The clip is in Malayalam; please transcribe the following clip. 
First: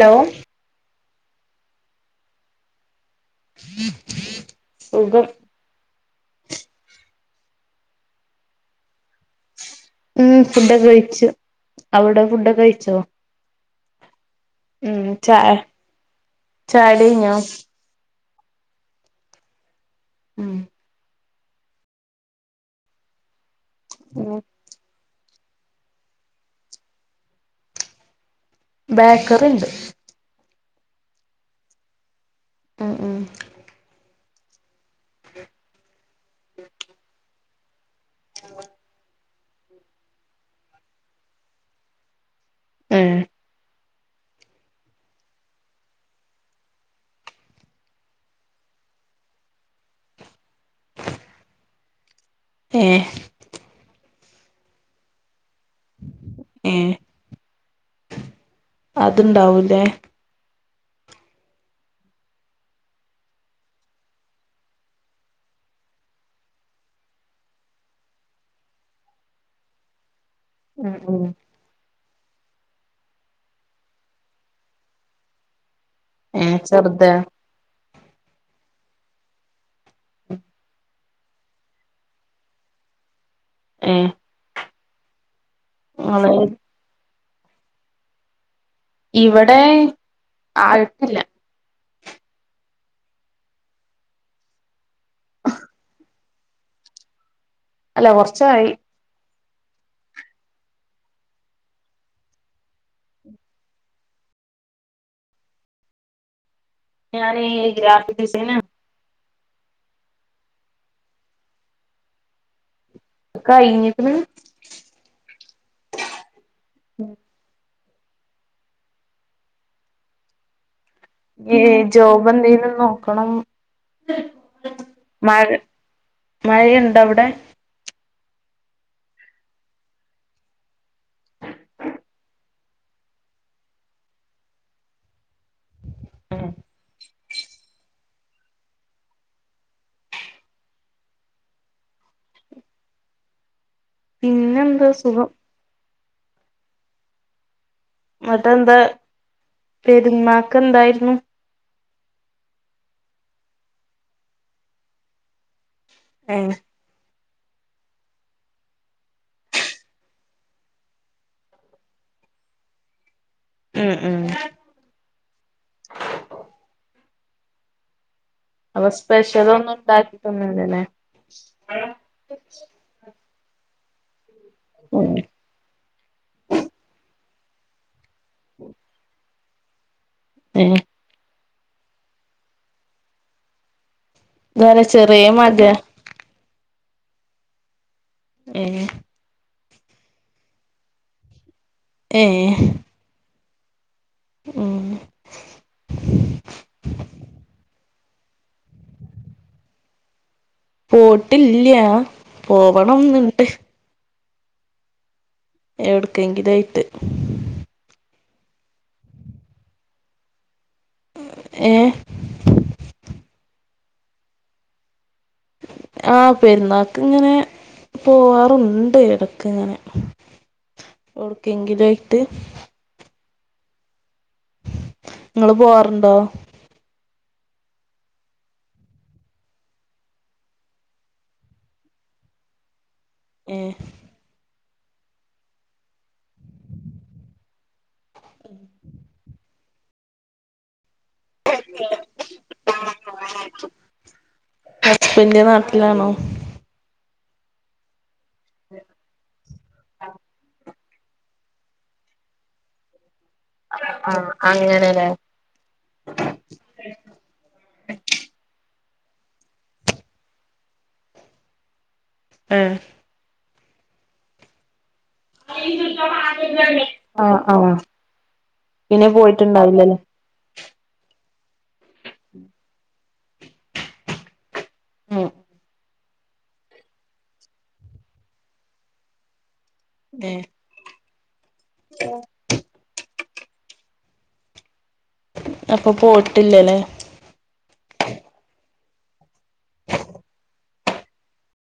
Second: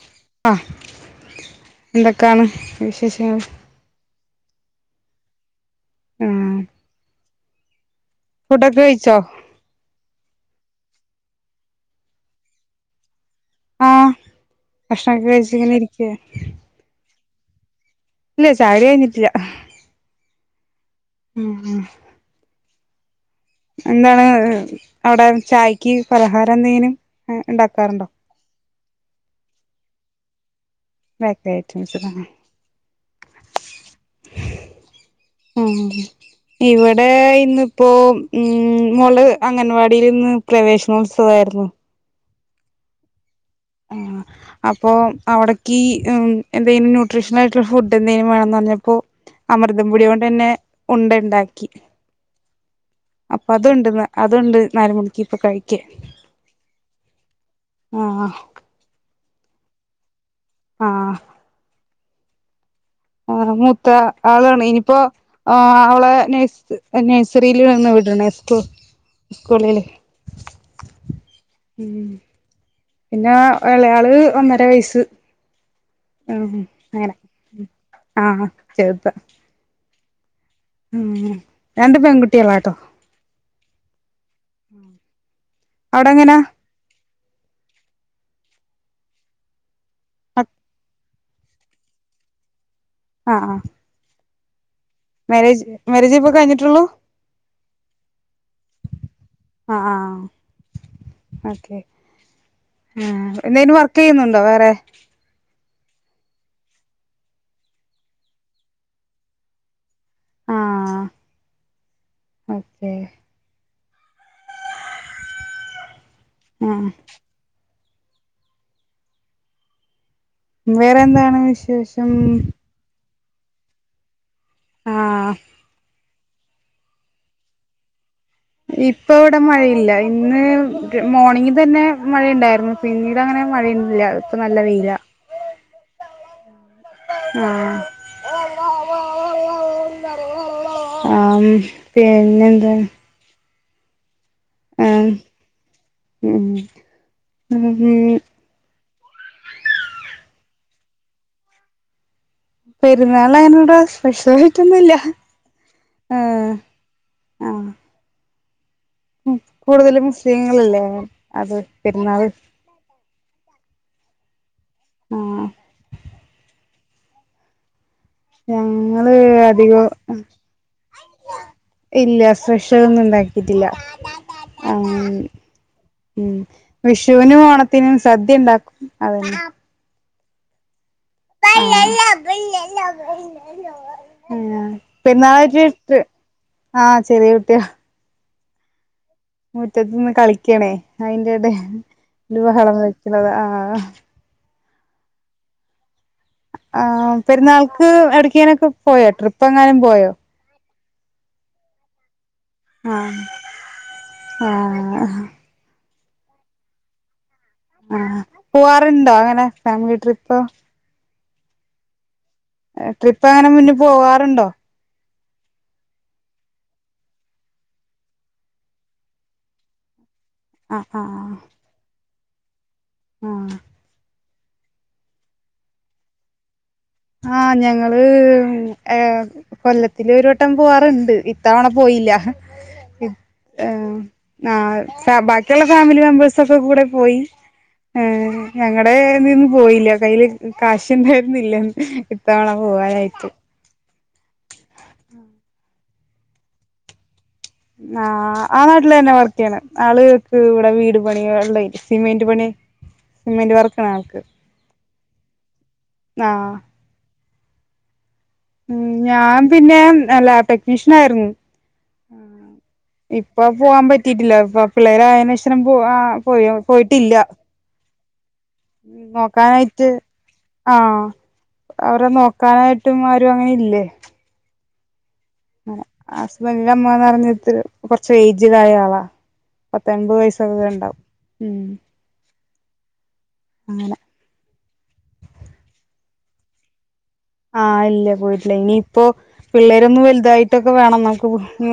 ലോ ആഹ് എന്തൊക്കാണ് വിശേഷം ഏഹ് സുഖം ആഹ് ഫുഡൊക്കെ കഴിച്ചോ ഉം ഫുഡൊക്കെ കഴിച്ചു അവടെ ഫുഡൊക്കെ കഴിച്ചോ ആ ഉം ഭക്ഷണൊക്കെ ചായ കഴിച്ച് ഇങ്ങനെ ഇരിക്കാ ചായുടി [unintelligible] ഇല്ല ചായ കുടി കഴിഞ്ഞിട്ടില്ല ഉം ഉം ഉം എന്താണ് ഏഹ് അവിടെ ചായക്ക് പലഹാരം എന്തെങ്കിലും ഉണ്ടാക്കാറുണ്ടോ? ബേക്കറി ഉണ്ട് ബേക്കറി ഐറ്റംസ് [unintelligible] മ്മ് മ്മ് മ്മ് മ്മ് ഇവിടെ ഇന്ന് ഇപ്പൊ മ്മ് മുള് അംഗൻവാടിയിൽ ഇന്ന് പ്രേവേശനോത്സവം ആയിരുന്നു ഏ ആ അപ്പൊ അവിടേക്ക് എന്തെങ്കിലും ന്യൂട്രീഷൻ ആയിട്ടുള്ള ഫുഡ്‌ എന്തെങ്കിലും വേണം എന്ന് പറഞ്ഞപ്പോൾ അമൃതം പൊടി കൊണ്ട് തന്നെ ഫുഡ് ഉണ്ടാക്കി ഏഹ് അപ്പൊ അത് ഉണ്ട് ഇന്ന് അത് ഉണ്ട് നാല് മണിക്ക് ഇപ്പൊ കഴിക്കാൻ ക്ക് ഏഹ് ആഹ് ആ ഉണ്ടാവും ല്ലേ ആ ആ മൂത്ത ആൾ ആള് ഇനി ഇപ്പൊ അവളെ നേഴ്‌സറിയിൽ ആണ് വിടുന്നത് ഇപ്പൊ സ്കൂളിൽ ആഹ് മ്മ് പിന്നെ എളയ ആള് ഒന്നര വയസ്സ് ആ ഏഹ് ഹും ചെറുതാ അങ്ങനെ ആ ഹ ചേർത്ത [inaudible] മ്മ് രണ്ട് പെൺകുട്ടികളാ ട്ടോ ഏ അവിടെ ഇങ്ങനയാ ഇവിടെ- ആഹ് ആയിട്ടില്ല അഹ് ആഹ് മരേജ് മരേജിപ്പോ- ഇപ്പ കഴിഞ്ഞിട്ടുള്ളു അല്ല കൊറച്ചായി അഹ്ആഹ് ഓക്കെ മ്മ് എന്തേലും വർക്ക്‌ ചെയ്യ്ന്ന്ണ്ടോ വേറെ ഞാനെ ഗ്രാഫിക്ക് ഡിസൈനറാ ആഹ് ഓക്കേ കഴിഞ്ഞേക്കിണു ആ ഹ് വേറെന്താണ് വിശേഷം ക്കണം ആഹ് മഴ മഴയ്ണ്ടവിടെ ഇപ്പവിടെ മഴ ഇല്ല ഇന്ന് ഗ് മോർണിംഗ് തന്നെ മഴയ്ണ്ടാര്ന്നു പിന്നീടങ്ങനെ മഴയൊന്നുല്ല ഇപ്പ നല്ല വെയില അഹ് ആഹ്മ് പീന്നെന്താ പിന്നെന്താ സുഖം മ്മ് അതെന്ത പെരുന്ന ക്കെന്തായ്രുന്നു പെരുന്നാളായിണ്ട്ര സ്‌പെഷ്യലായിട്ടൊന്നുല്ല ആഹ് ഏഹ് ആഹ് കൂടുതലും മുസ്ലിങ്ങളല്ലേ അത് പെരുന്നാള് ഹ്മ് മ്മ് ആഹ് അപ്പൊ ഞങ്ങള് സ്പെഷ്യൽ ഒന്നും അധികം ഉണ്ടാക്കിട്ടൊന്നുല്ലല്ലേ ഇല്ല സ്പെഷ്യലൊന്നുംണ്ടാ‌ക്കി കിറ്റില്ല ഉം അഹ്മ് ഋഷ് [unintelligible] വനുമോണത്തിനും സദ്യയ്ണ്ടാക്കും അതന്നെ ഏഹ് ആ ഇതാരാ ചെറിയ മജെ ആഹ് ചെറിയ കുട്ടിയാ ഏഹ് മുറ്റത്തുന്ന് കളിക്കാണേ അയിന്റെടെ ല് ഏഹ് ബഹളം വെക്ണതാ ആഹ് ആഹ് ഉം ആഹ് പെരുന്നാൾക്ക് എടക്കിങ്നൊക്കെ പോയോ ട്രിപ്പ് എങ്ങാനും പോയോ പോട്ടില്ല്യാ പോവണം ന്ന്ണ്ട് ആഹ് എവിട്ക്കെങ്കിലായിട്ട് ആഹ് പോവാറുണ്ടോ അങ്ങനെ ഫാമിലി ട്രിപ്പ്‌ ഏഹ് ട്രിപ്പ് അങ്ങനെ മുന്ന് പോവാറുണ്ടോ ആഹ് പെരുന്നാക്ക് ഇങ്ങനെ പോവാറുണ്ട് ഇടക്ക് ഇങ്ങനെ ആഹ് ആഹ് ഒട്ക്കെങ്കിലെ ട്ട് ആഹ് നിങ്ങള് പോവാറുണ്ടോ ആ ഞങ്ങൾ ഏ കൊല്ലത്തില് ഒരു വട്ടം പോവാറെണ്ട് ഇത്തവണ പോയില്ല ഏ ഏഹ് ആ ബാ ബാക്കിയുള്ള ഫാമിലി മെമ്പേഴ്‌സൊക്കെ കൂടെ പോയി ആ ഞങ്ങടെന്ന് പോയില്ല കൈൽ കാശ് ഇണ്ടായിരിന്നില്ല ഇത്തവണ പോവാനായിട്ട് പിന്നെ നട ലാണോ ആഹ് ആ നാട്ടില് തന്നെ വർക്ക് ചെയ്യണെ ആള്ക്ക് ഇവിടെ വീട് പണിയെള്ളെ സിമിന്റ് പണി സിമെന്റ് വർക്കാണ് ആൾക്ക് ആഹ് അങ്ങനെല്ലേ ആഹ് ഉം ഞാൻ പിന്നെ ലാബ് ടെക്നീഷ്യൻ ആയിരുന്നു ആഹ് ഇപ്പൊ പോവാൻ പറ്റിയിട്ടില്ല ഇപ്പ പിള്ളേരയെനേശം പോവാ ആഹ് പോയൊ പോയ്ട്ടില്ല ആഹ് ആഹ് പിന്നെ നോക്കാനായിട്ട് പോയിട്ടുണ്ടാവില്ലല്ലേ ആഹ് അവരെ നോക്കാനായിട്ടും ആരും അങ്ങനെ ഇല്ലേ ഉം ഹസ്ബൻഡിന്റെ അമ്മാന്ന് പറഞ്ഞിട്ട് കൊറച്ച് ഏജിഡായ ആളാ പത്തൻപത് ഏ വയസ്സക്ക എണ്ടാകും ഉം അങ്ങനെ അപ്പൊ പോട്ടില്ലല്ലെ ആഹ് ഇല്ല പോയ്ട്ടില്ലേ ഇനി ഇപ്പോ പിള്ളേരൊന്ന് വലുതായിട്ടൊക്കെ വേണം നമുക്ക് [unintelligible]